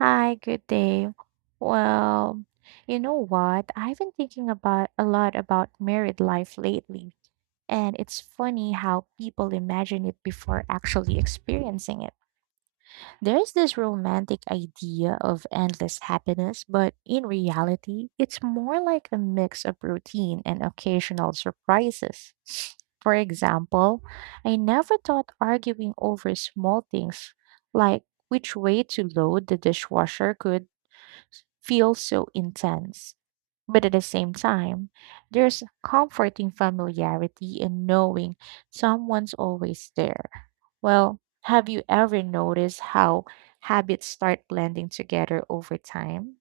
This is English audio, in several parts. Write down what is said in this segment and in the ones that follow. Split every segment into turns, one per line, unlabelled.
Hi, good day. Well, you know what? I've been thinking about a lot about married life lately, and it's funny how people imagine it before actually experiencing it. There's this romantic idea of endless happiness, but in reality, it's more like a mix of routine and occasional surprises. For example, I never thought arguing over small things like which way to load the dishwasher could feels so intense. But at the same time, there's comforting familiarity in knowing someone's always there. Well, have you ever noticed how habits start blending together over time?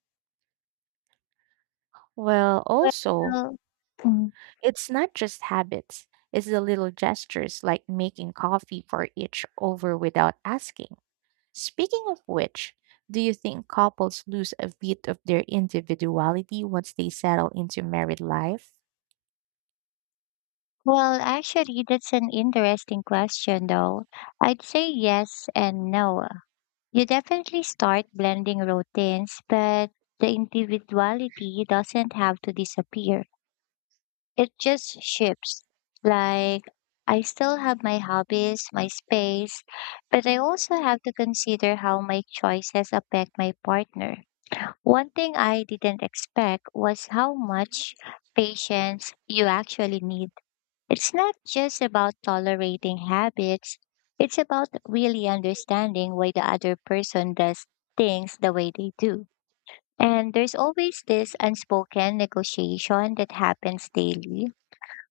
Well, also,
Well, mm,
it's not just habits, it's the little gestures like making coffee for each over without asking. Speaking of which, do you think couples lose a bit of their individuality once they settle into married life?
well, actually, that's an interesting question, though. I'd say yes and no. You definitely start blending routines, but the individuality doesn't have to disappear. It just shifts. Like, I still have my hobbies, my space, but I also have to consider how my choices affect my partner. One thing I didn't expect was how much patience you actually need. It's not just about tolerating habits, it's about really understanding why the other person does things the way they do. And there's always this unspoken negotiation that happens daily.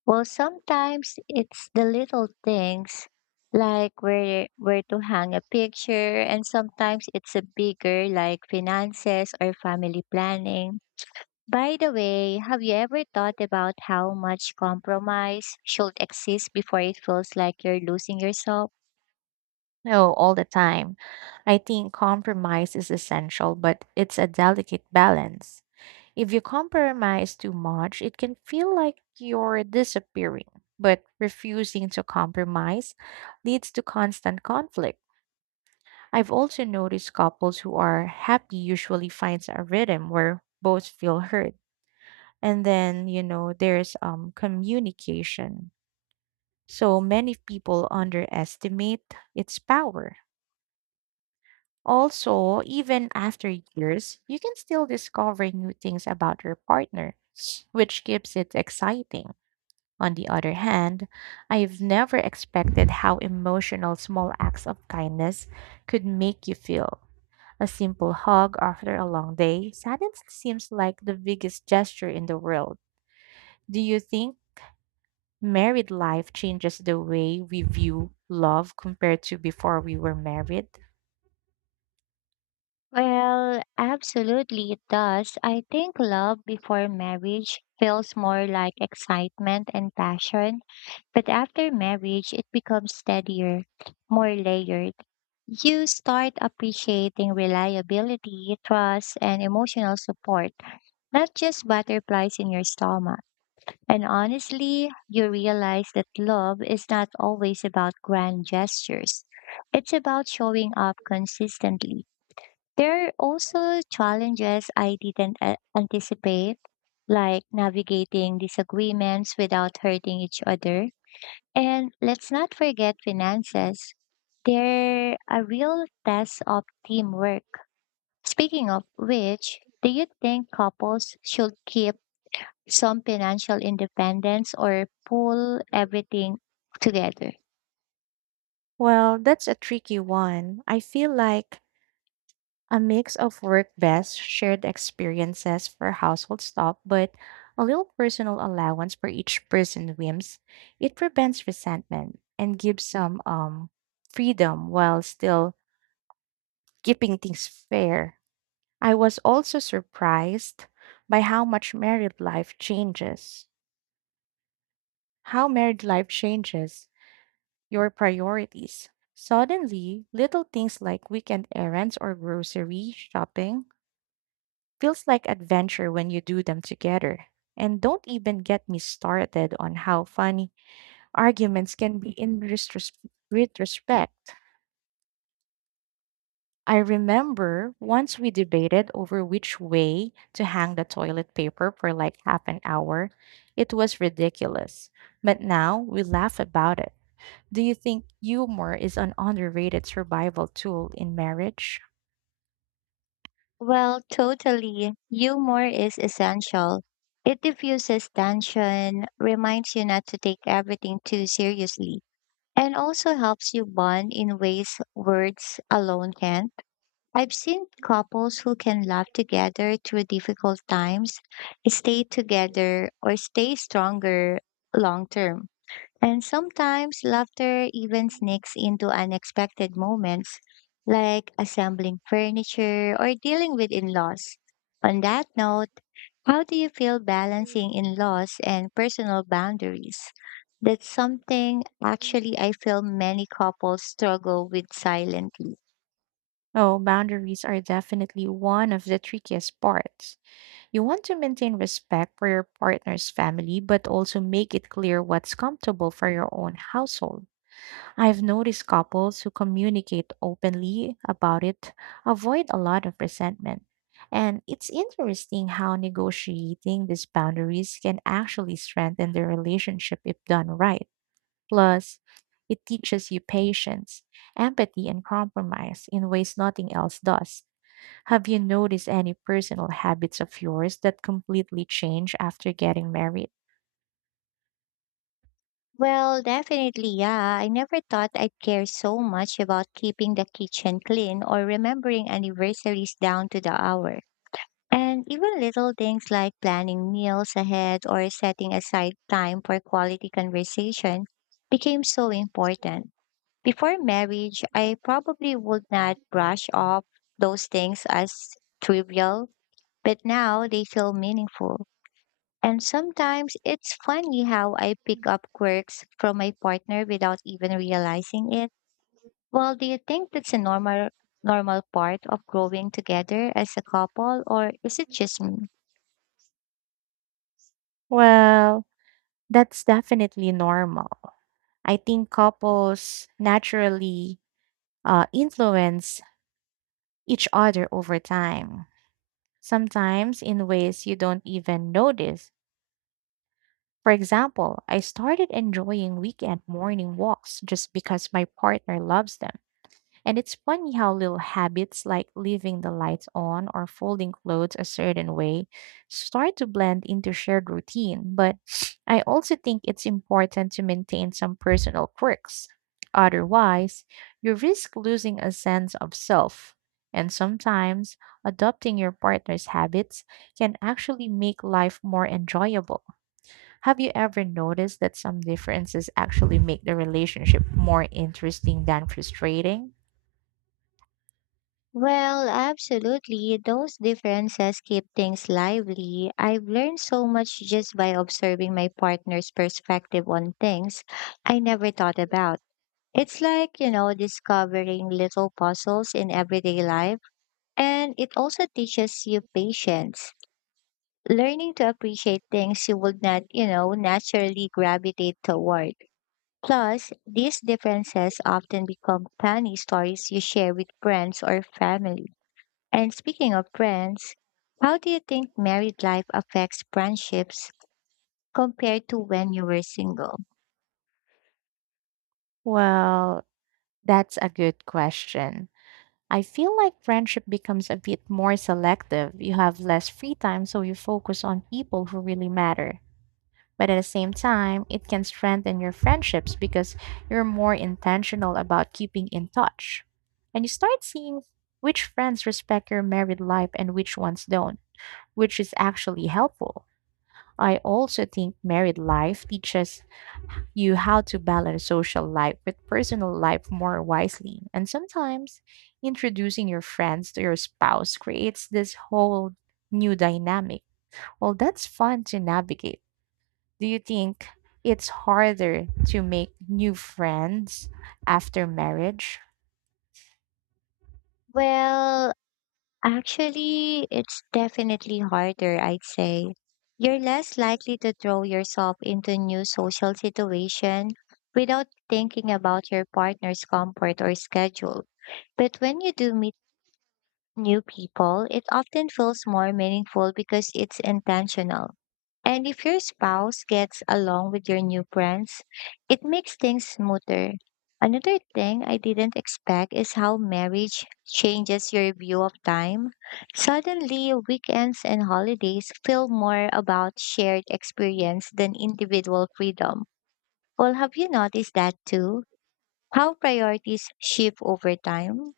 Well, sometimes it's the little things like where to hang a picture, and sometimes it's a bigger, like finances or family planning. By the way, have you ever thought about how much compromise should exist before it feels like you're losing yourself?
No, all the time. I think compromise is essential, but it's a delicate balance. If you compromise too much, it can feel like you're disappearing. But refusing to compromise leads to constant conflict. I've also noticed couples who are happy usually finds a rhythm where both feel heard. And then there's communication. So many people underestimate its power. Also, even after years, you can still discover new things about your partner, which keeps it exciting. On the other hand, I've never expected how emotional small acts of kindness could make you feel. A simple hug after a long day suddenly seems like the biggest gesture in the world. Do you think married life changes the way we view love compared to before we were married?
Well, absolutely it does. I think love before marriage feels more like excitement and passion, but after marriage, it becomes steadier, more layered. You start appreciating reliability, trust, and emotional support, not just butterflies in your stomach. And honestly, you realize that love is not always about grand gestures. It's about showing up consistently. There are also challenges I didn't anticipate, like navigating disagreements without hurting each other. And let's not forget finances. They're a real test of teamwork. Speaking of which, do you think couples should keep some financial independence or pull everything together?
Well, that's a tricky one. I feel like a mix of work best, shared experiences for household stuff, but a little personal allowance for each person's whims. It prevents resentment and gives some freedom while still keeping things fair. I was also surprised by how much married life changes. How married life changes your priorities. Suddenly, little things like weekend errands or grocery shopping feels like adventure when you do them together. And don't even get me started on how funny arguments can be in retrospect. I remember once we debated over which way to hang the toilet paper for like half an hour. It was ridiculous, but now we laugh about it. Do you think humor is an underrated survival tool in marriage?
Well, totally. Humor is essential. It diffuses tension, reminds you not to take everything too seriously, and also helps you bond in ways words alone can't. I've seen couples who can laugh together through difficult times, stay together, or stay stronger long term. And sometimes laughter even sneaks into unexpected moments, like assembling furniture or dealing with in laws. On that note, how do you feel balancing in laws and personal boundaries? That's something actually I feel many couples struggle with silently.
Oh, boundaries are definitely one of the trickiest parts. You want to maintain respect for your partner's family, but also make it clear what's comfortable for your own household. I've noticed couples who communicate openly about it avoid a lot of resentment. And it's interesting how negotiating these boundaries can actually strengthen the relationship if done right. Plus, it teaches you patience, empathy, and compromise in ways nothing else does. Have you noticed any personal habits of yours that completely change after getting married?
Well, definitely, yeah. I never thought I'd care so much about keeping the kitchen clean or remembering anniversaries down to the hour. And even little things like planning meals ahead or setting aside time for quality conversation became so important. Before marriage, I probably would not brush off those things as trivial, but now they feel meaningful. And sometimes it's funny how I pick up quirks from my partner without even realizing it. Well, do you think that's a normal part of growing together as a couple, or is it just me?
Well, that's definitely normal. I think couples naturally influence each other over time, sometimes in ways you don't even notice. For example, I started enjoying weekend morning walks just because my partner loves them. And it's funny how little habits like leaving the lights on or folding clothes a certain way start to blend into shared routine. But I also think it's important to maintain some personal quirks. Otherwise, you risk losing a sense of self. And sometimes, adopting your partner's habits can actually make life more enjoyable. Have you ever noticed that some differences actually make the relationship more interesting than frustrating?
Well, absolutely. Those differences keep things lively. I've learned so much just by observing my partner's perspective on things I never thought about. It's like, you know, discovering little puzzles in everyday life. And it also teaches you patience, learning to appreciate things you would not, you know, naturally gravitate toward. Plus, these differences often become funny stories you share with friends or family. And speaking of friends, how do you think married life affects friendships compared to when you were single?
Well, that's a good question. I feel like friendship becomes a bit more selective. You have less free time, so you focus on people who really matter. But at the same time, it can strengthen your friendships because you're more intentional about keeping in touch. And you start seeing which friends respect your married life and which ones don't, which is actually helpful. I also think married life teaches you how to balance social life with personal life more wisely. And sometimes introducing your friends to your spouse creates this whole new dynamic. Well, that's fun to navigate. Do you think it's harder to make new friends after marriage?
Well, actually, it's definitely harder, I'd say. You're less likely to throw yourself into new social situation without thinking about your partner's comfort or schedule. But when you do meet new people, it often feels more meaningful because it's intentional. And if your spouse gets along with your new friends, it makes things smoother. Another thing I didn't expect is how marriage changes your view of time. Suddenly, weekends and holidays feel more about shared experience than individual freedom. Well, have you noticed that too? How priorities shift over time?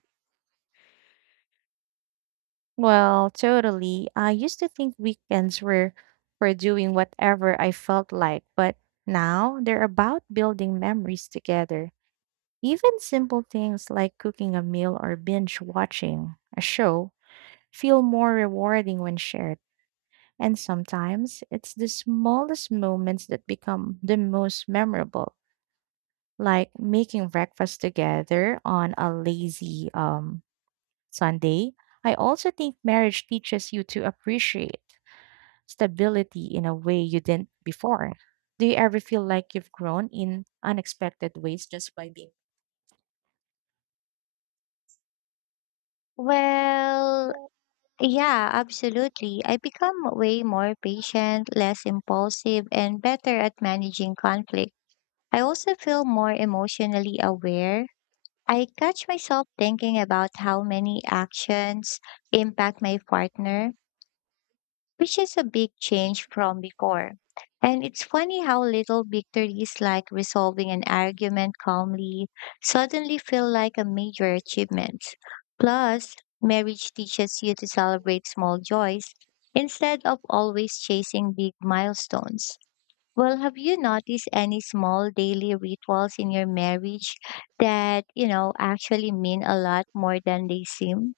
Well, totally. I used to think weekends were for doing whatever I felt like, but now they're about building memories together. Even simple things like cooking a meal or binge watching a show feel more rewarding when shared. And sometimes it's the smallest moments that become the most memorable, like making breakfast together on a lazy Sunday. I also think marriage teaches you to appreciate stability in a way you didn't before. Do you ever feel like you've grown in unexpected ways just by being?
Well, yeah, absolutely. I become way more patient, less impulsive, and better at managing conflict. I also feel more emotionally aware. I catch myself thinking about how many actions impact my partner, which is a big change from before. And it's funny how little victories like resolving an argument calmly suddenly feel like a major achievement. Plus, marriage teaches you to celebrate small joys instead of always chasing big milestones. Well, have you noticed any small daily rituals in your marriage that, you know, actually mean a lot more than they seem?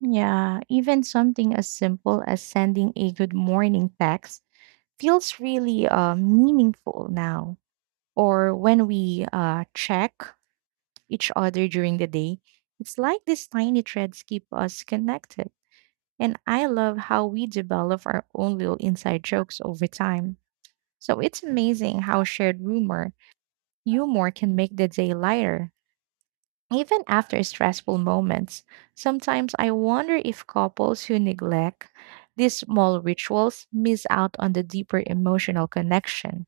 Yeah, even something as simple as sending a good morning text feels really meaningful now. Or when we check each other during the day, it's like these tiny threads keep us connected. And I love how we develop our own little inside jokes over time. So it's amazing how shared humor can make the day lighter. Even after stressful moments, sometimes I wonder if couples who neglect these small rituals miss out on the deeper emotional connection.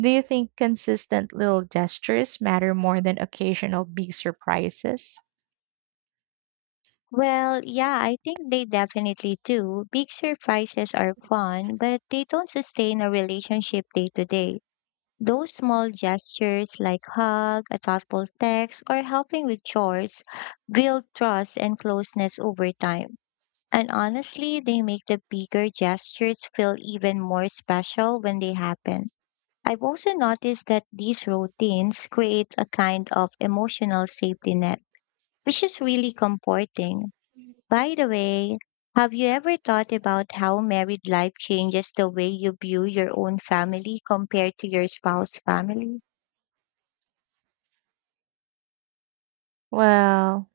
Do you think consistent little gestures matter more than occasional big surprises?
Well, yeah, I think they definitely do. Big surprises are fun, but they don't sustain a relationship day to day. Those small gestures, like hug, a thoughtful text, or helping with chores, build trust and closeness over time. And honestly, they make the bigger gestures feel even more special when they happen. I've also noticed that these routines create a kind of emotional safety net, which is really comforting. By the way, have you ever thought about how married life changes the way you view your own family compared to your spouse's family?
Well,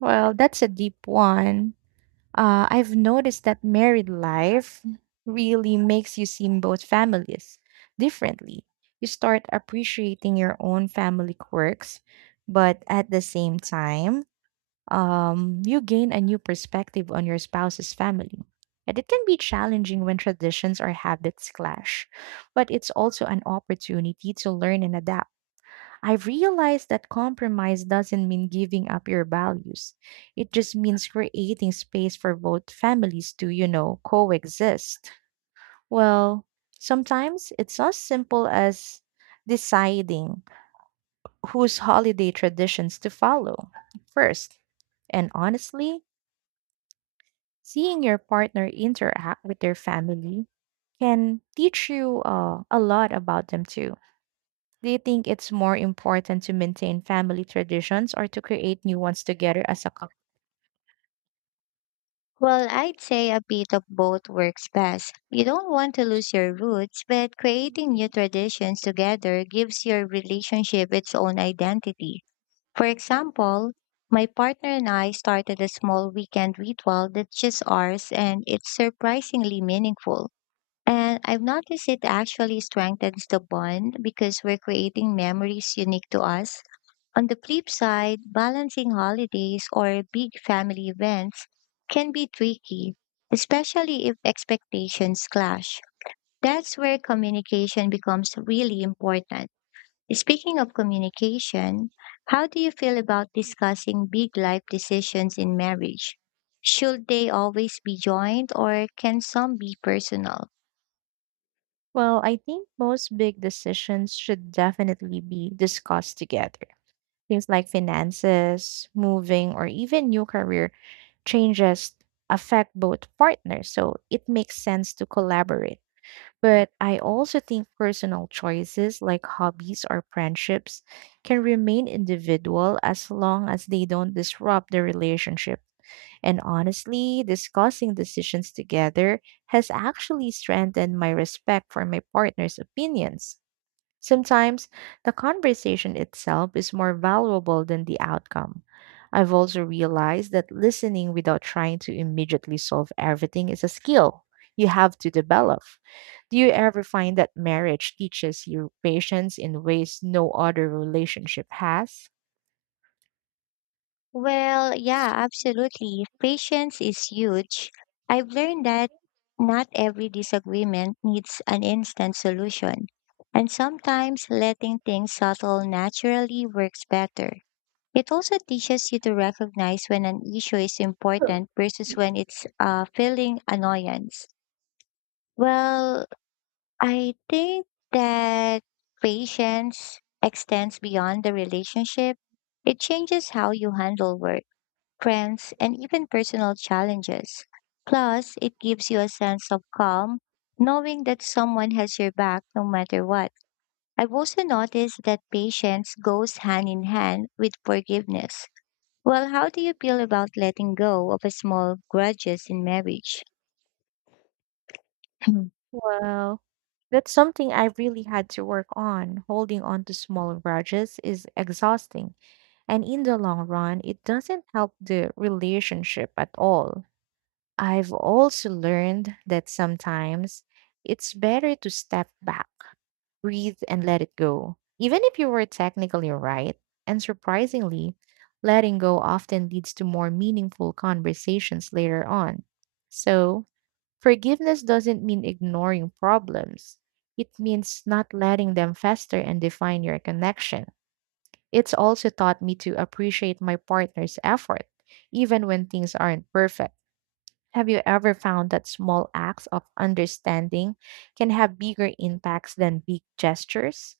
well, that's a deep one. I've noticed that married life really makes you see both families differently. You start appreciating your own family quirks, but at the same time, you gain a new perspective on your spouse's family. And it can be challenging when traditions or habits clash, but it's also an opportunity to learn and adapt. I've realized that compromise doesn't mean giving up your values. It just means creating space for both families to, you know, coexist. Well, sometimes it's as simple as deciding whose holiday traditions to follow first. And honestly, seeing your partner interact with their family can teach you a lot about them too. Do you think it's more important to maintain family traditions or to create new ones together as a couple?
Well, I'd say a bit of both works best. You don't want to lose your roots, but creating new traditions together gives your relationship its own identity. For example, my partner and I started a small weekend ritual that's just ours, and it's surprisingly meaningful. And I've noticed it actually strengthens the bond because we're creating memories unique to us. On the flip side, balancing holidays or big family events can be tricky, especially if expectations clash. That's where communication becomes really important. Speaking of communication, how do you feel about discussing big life decisions in marriage? Should they always be joined, or can some be personal?
Well, I think most big decisions should definitely be discussed together. Things like finances, moving, or even new career changes affect both partners, so it makes sense to collaborate. But I also think personal choices like hobbies or friendships can remain individual as long as they don't disrupt the relationship. And honestly, discussing decisions together has actually strengthened my respect for my partner's opinions. Sometimes the conversation itself is more valuable than the outcome. I've also realized that listening without trying to immediately solve everything is a skill you have to develop. Do you ever find that marriage teaches you patience in ways no other relationship has?
Well, yeah, absolutely. Patience is huge. I've learned that not every disagreement needs an instant solution, and sometimes letting things settle naturally works better. It also teaches you to recognize when an issue is important versus when it's feeling annoyance. Well, I think that patience extends beyond the relationship. It changes how you handle work, friends, and even personal challenges. Plus, it gives you a sense of calm, knowing that someone has your back no matter what. I've also noticed that patience goes hand in hand with forgiveness. Well, how do you feel about letting go of a small grudges in marriage?
Well, that's something I've really had to work on. Holding on to small grudges is exhausting, and in the long run, it doesn't help the relationship at all. I've also learned that sometimes it's better to step back, breathe, and let it go. Even if you were technically right, and surprisingly, letting go often leads to more meaningful conversations later on. So, forgiveness doesn't mean ignoring problems. It means not letting them fester and define your connection. It's also taught me to appreciate my partner's effort, even when things aren't perfect. Have you ever found that small acts of understanding can have bigger impacts than big gestures?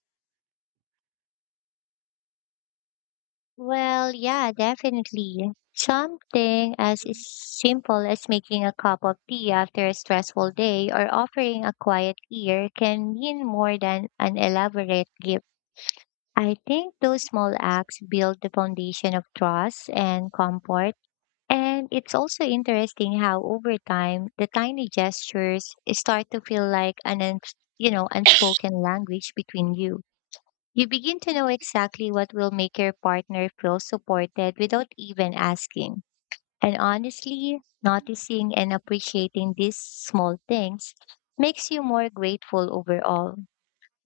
Well, yeah, definitely. Something as simple as making a cup of tea after a stressful day or offering a quiet ear can mean more than an elaborate gift. I think those small acts build the foundation of trust and comfort. And it's also interesting how over time the tiny gestures start to feel like an unspoken language between you. You begin to know exactly what will make your partner feel supported without even asking. And honestly, noticing and appreciating these small things makes you more grateful overall.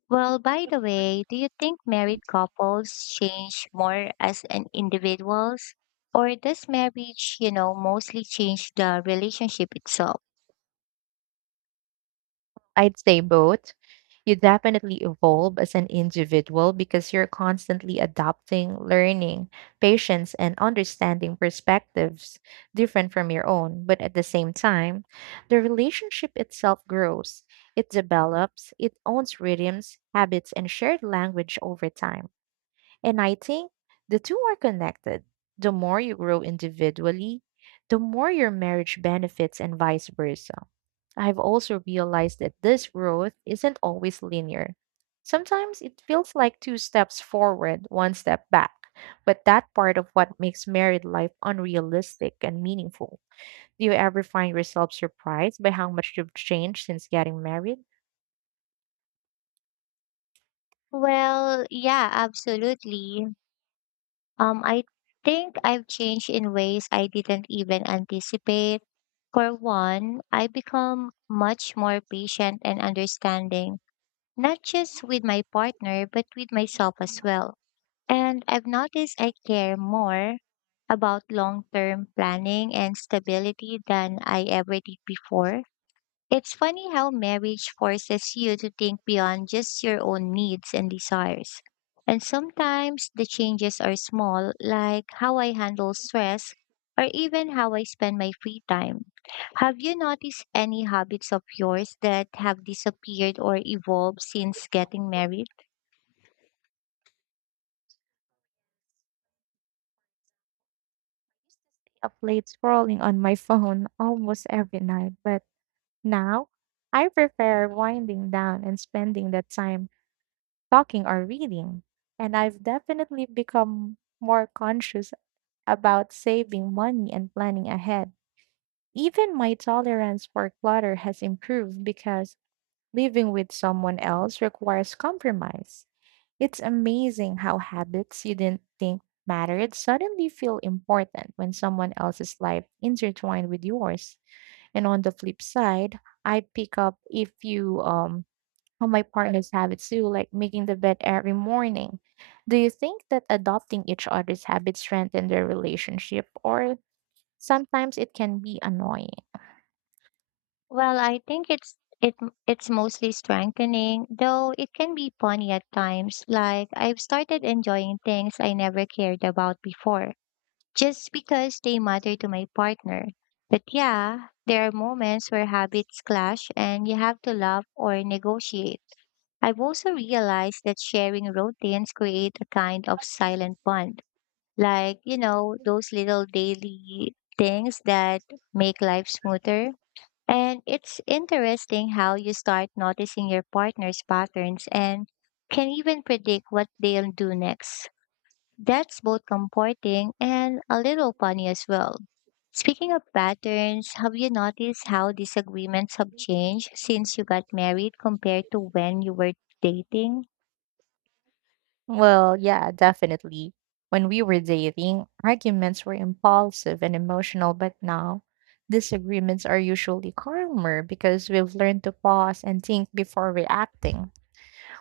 Well, by the way, do you think married couples change more as an individuals? Or does marriage, you know, mostly change the relationship itself?
I'd say both. You definitely evolve as an individual because you're constantly adapting, learning, patience, and understanding perspectives different from your own. But at the same time, the relationship itself grows, it develops, it owns rhythms, habits, and shared language over time. And I think the two are connected. The more you grow individually, the more your marriage benefits, and vice versa. I've also realized that this growth isn't always linear. Sometimes it feels like two steps forward, one step back, but that part of what makes married life unrealistic and meaningful. Do you ever find yourself surprised by how much you've changed since getting married?
Well, yeah, absolutely. I think I've changed in ways I didn't even anticipate. For one, I become much more patient and understanding, not just with my partner, but with myself as well. And I've noticed I care more about long term planning and stability than I ever did before. It's funny how marriage forces you to think beyond just your own needs and desires. And sometimes the changes are small, like how I handle stress or even how I spend my free time. Have you noticed any habits of yours that have disappeared or evolved since getting married?
Up late scrolling on my phone almost every night, but now, I prefer winding down and spending that time talking or reading. And I've definitely become more conscious about saving money and planning ahead. Even my tolerance for clutter has improved because living with someone else requires compromise. It's amazing how habits you didn't think mattered suddenly feel important when someone else's life intertwined with yours. And on the flip side, I pick up if you how my partner's habits too, like making the bed every morning. Do you think that adopting each other's habits strengthen their relationship or sometimes it can be annoying?
Well, I think it's mostly strengthening, though it can be funny at times. Like, I've started enjoying things I never cared about before just because they matter to my partner. But yeah, there are moments where habits clash and you have to love or negotiate. I've also realized that sharing routines create a kind of silent bond. Like, you know, those little daily things that make life smoother. And it's interesting how you start noticing your partner's patterns and can even predict what they'll do next. That's both comforting and a little funny as well. Speaking of patterns, have you noticed how disagreements have changed since you got married compared to when you were dating?
Well, yeah, definitely. When we were dating, arguments were impulsive and emotional, but now disagreements are usually calmer because we've learned to pause and think before reacting.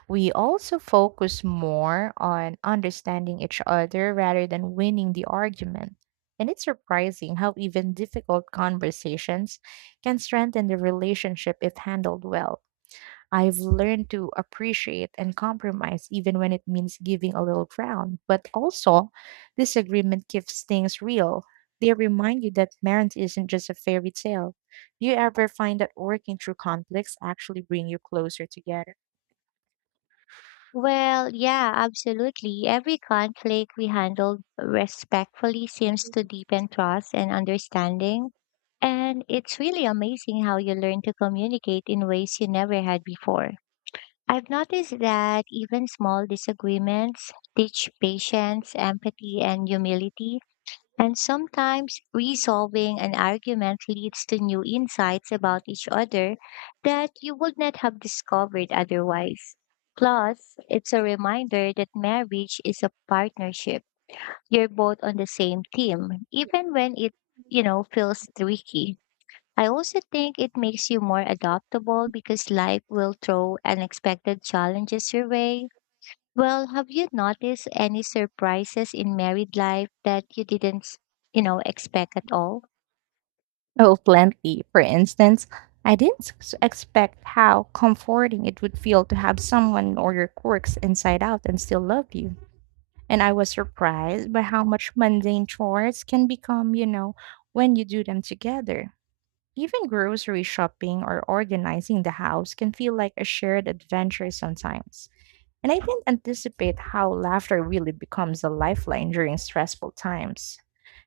We also focus more on understanding each other rather than winning the argument. And it's surprising how even difficult conversations can strengthen the relationship if handled well. I've learned to appreciate and compromise even when it means giving a little ground. But also, disagreement keeps things real. They remind you that marriage isn't just a fairy tale. Do you ever find that working through conflicts actually bring you closer together?
Well, yeah, absolutely. Every conflict we handled respectfully seems to deepen trust and understanding. And it's really amazing how you learn to communicate in ways you never had before. I've noticed that even small disagreements teach patience, empathy, and humility. And sometimes resolving an argument leads to new insights about each other that you would not have discovered otherwise. Plus, it's a reminder that marriage is a partnership. You're both on the same team, even when it, you know, feels tricky. I also think it makes you more adaptable because life will throw unexpected challenges your way. Well, have you noticed any surprises in married life that you didn't, you know, expect at all?
Oh, plenty. For instance, I didn't s- expect how comforting it would feel to have someone know your quirks inside out and still love you. And I was surprised by how much mundane chores can become, you know, when you do them together. Even grocery shopping or organizing the house can feel like a shared adventure sometimes. And I didn't anticipate how laughter really becomes a lifeline during stressful times.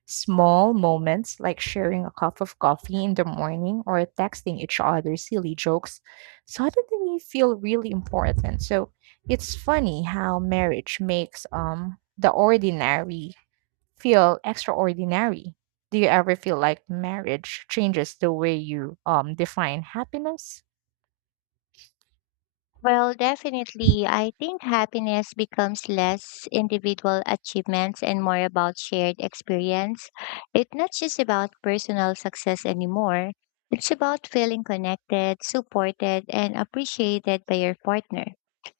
Small moments like sharing a cup of coffee in the morning or texting each other silly jokes suddenly feel really important. So it's funny how marriage makes the ordinary feel extraordinary. Do you ever feel like marriage changes the way you define happiness?
Well, definitely. I think happiness becomes less individual achievements and more about shared experience. It's not just about personal success anymore. It's about feeling connected, supported, and appreciated by your partner.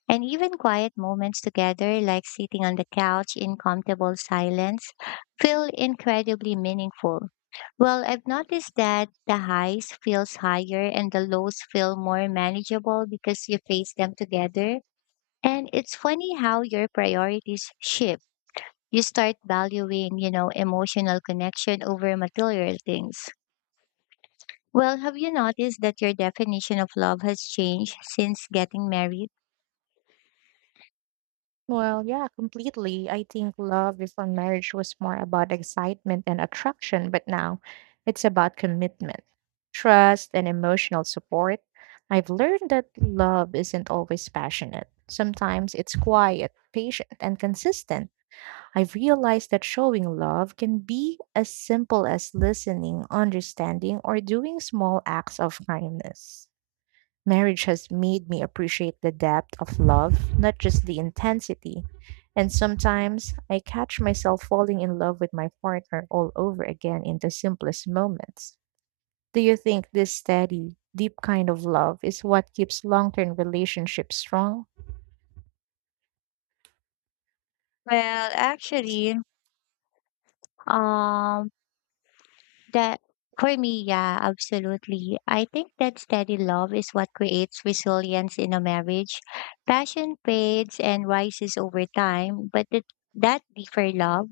And even quiet moments together, like sitting on the couch in comfortable silence, feel incredibly meaningful. Well, I've noticed that the highs feels higher and the lows feel more manageable because you face them together. And it's funny how your priorities shift. You start valuing, you know, emotional connection over material things. Well, have you noticed that your definition of love has changed since getting married?
Well, yeah, completely. I think love before marriage was more about excitement and attraction, but now it's about commitment, trust, and emotional support. I've learned that love isn't always passionate. Sometimes it's quiet, patient, and consistent. I've realized that showing love can be as simple as listening, understanding, or doing small acts of kindness. Marriage has made me appreciate the depth of love, not just the intensity. And sometimes I catch myself falling in love with my partner all over again in the simplest moments. Do you think this steady, deep kind of love is what keeps long term relationships strong?
Well, actually, um, That for me, yeah, absolutely. I think that steady love is what creates resilience in a marriage. Passion fades and rises over time, but that deeper love,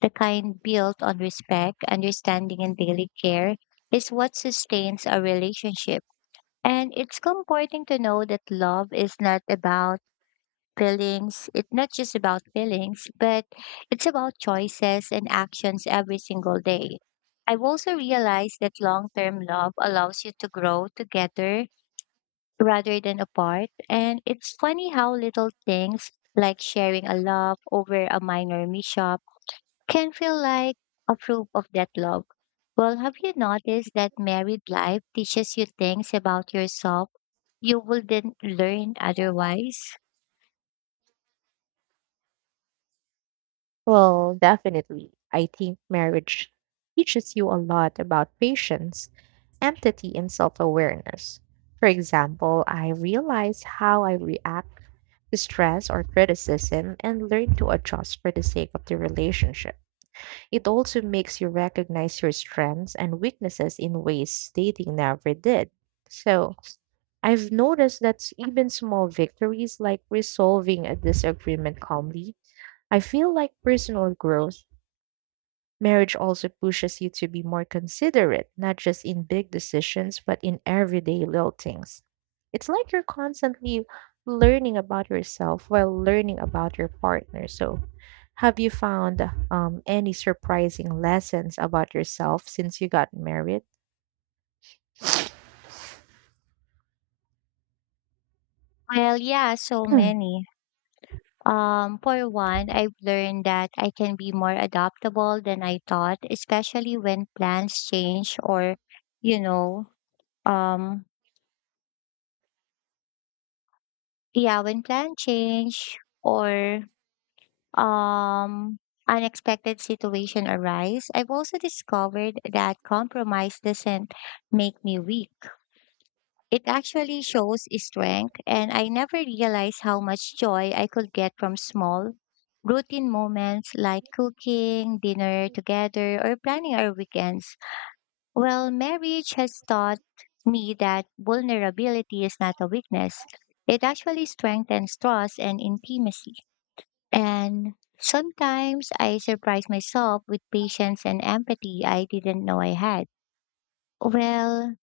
the kind built on respect, understanding, and daily care, is what sustains a relationship. And it's comforting to know that love is not about feelings. It's not just about feelings, but it's about choices and actions every single day. I've also realized that long term love allows you to grow together rather than apart. And it's funny how little things like sharing a love over a minor mishap can feel like a proof of that love. Well, have you noticed that married life teaches you things about yourself you wouldn't learn otherwise?
Well, definitely. I think marriage teaches you a lot about patience, empathy, and self awareness. For example, I realize how I react stress or criticism and learn to adjust for the sake of the relationship. It also makes you recognize your strengths and weaknesses in ways dating never did. So, I've noticed that s- even small victories like resolving a disagreement calmly, I feel like personal growth. Marriage also pushes you to be more considerate, not just in big decisions, but in everyday little things. It's like you're constantly learning about yourself while learning about your partner. So, have you found any surprising lessons about yourself since you got married?
Well, yeah, so many. For one, I've learned that I can be more adaptable than I thought, especially when plans change or, you know, um, yeah, when plan change or um unexpected situation arise. I've also discovered that compromise doesn't make me weak. It actually shows strength, and I never realized how much joy I could get from small, routine moments like cooking, dinner together, or planning our weekends. Well, marriage has taught me that vulnerability is not a weakness, it actually strengthens trust and intimacy. And sometimes I surprise myself with patience and empathy I didn't know I had. Well,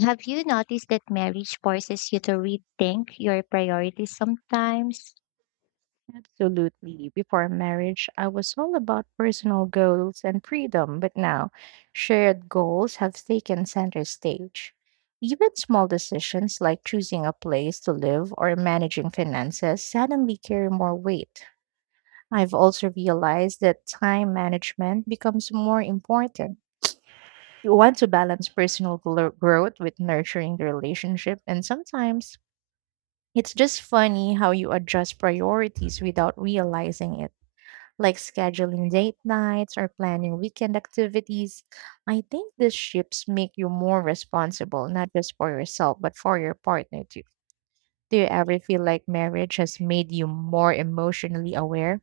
have you noticed that marriage forces you to rethink your priorities sometimes?
Absolutely. Before marriage, I was all about personal goals and freedom, but now shared goals have taken center stage. Even small decisions like choosing a place to live or managing finances suddenly carry more weight. I've also realized that time management becomes more important. You want to balance personal growth with nurturing the relationship, and sometimes it's just funny how you adjust priorities without realizing it like scheduling date nights or planning weekend activities. I think these shifts make you more responsible, not just for yourself, but for your partner too. Do you ever feel like marriage has made you more emotionally aware?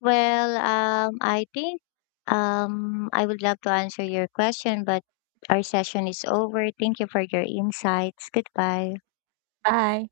Well, I think I would love to answer your question, but our session is over. Thank you for your insights. Goodbye.
Bye.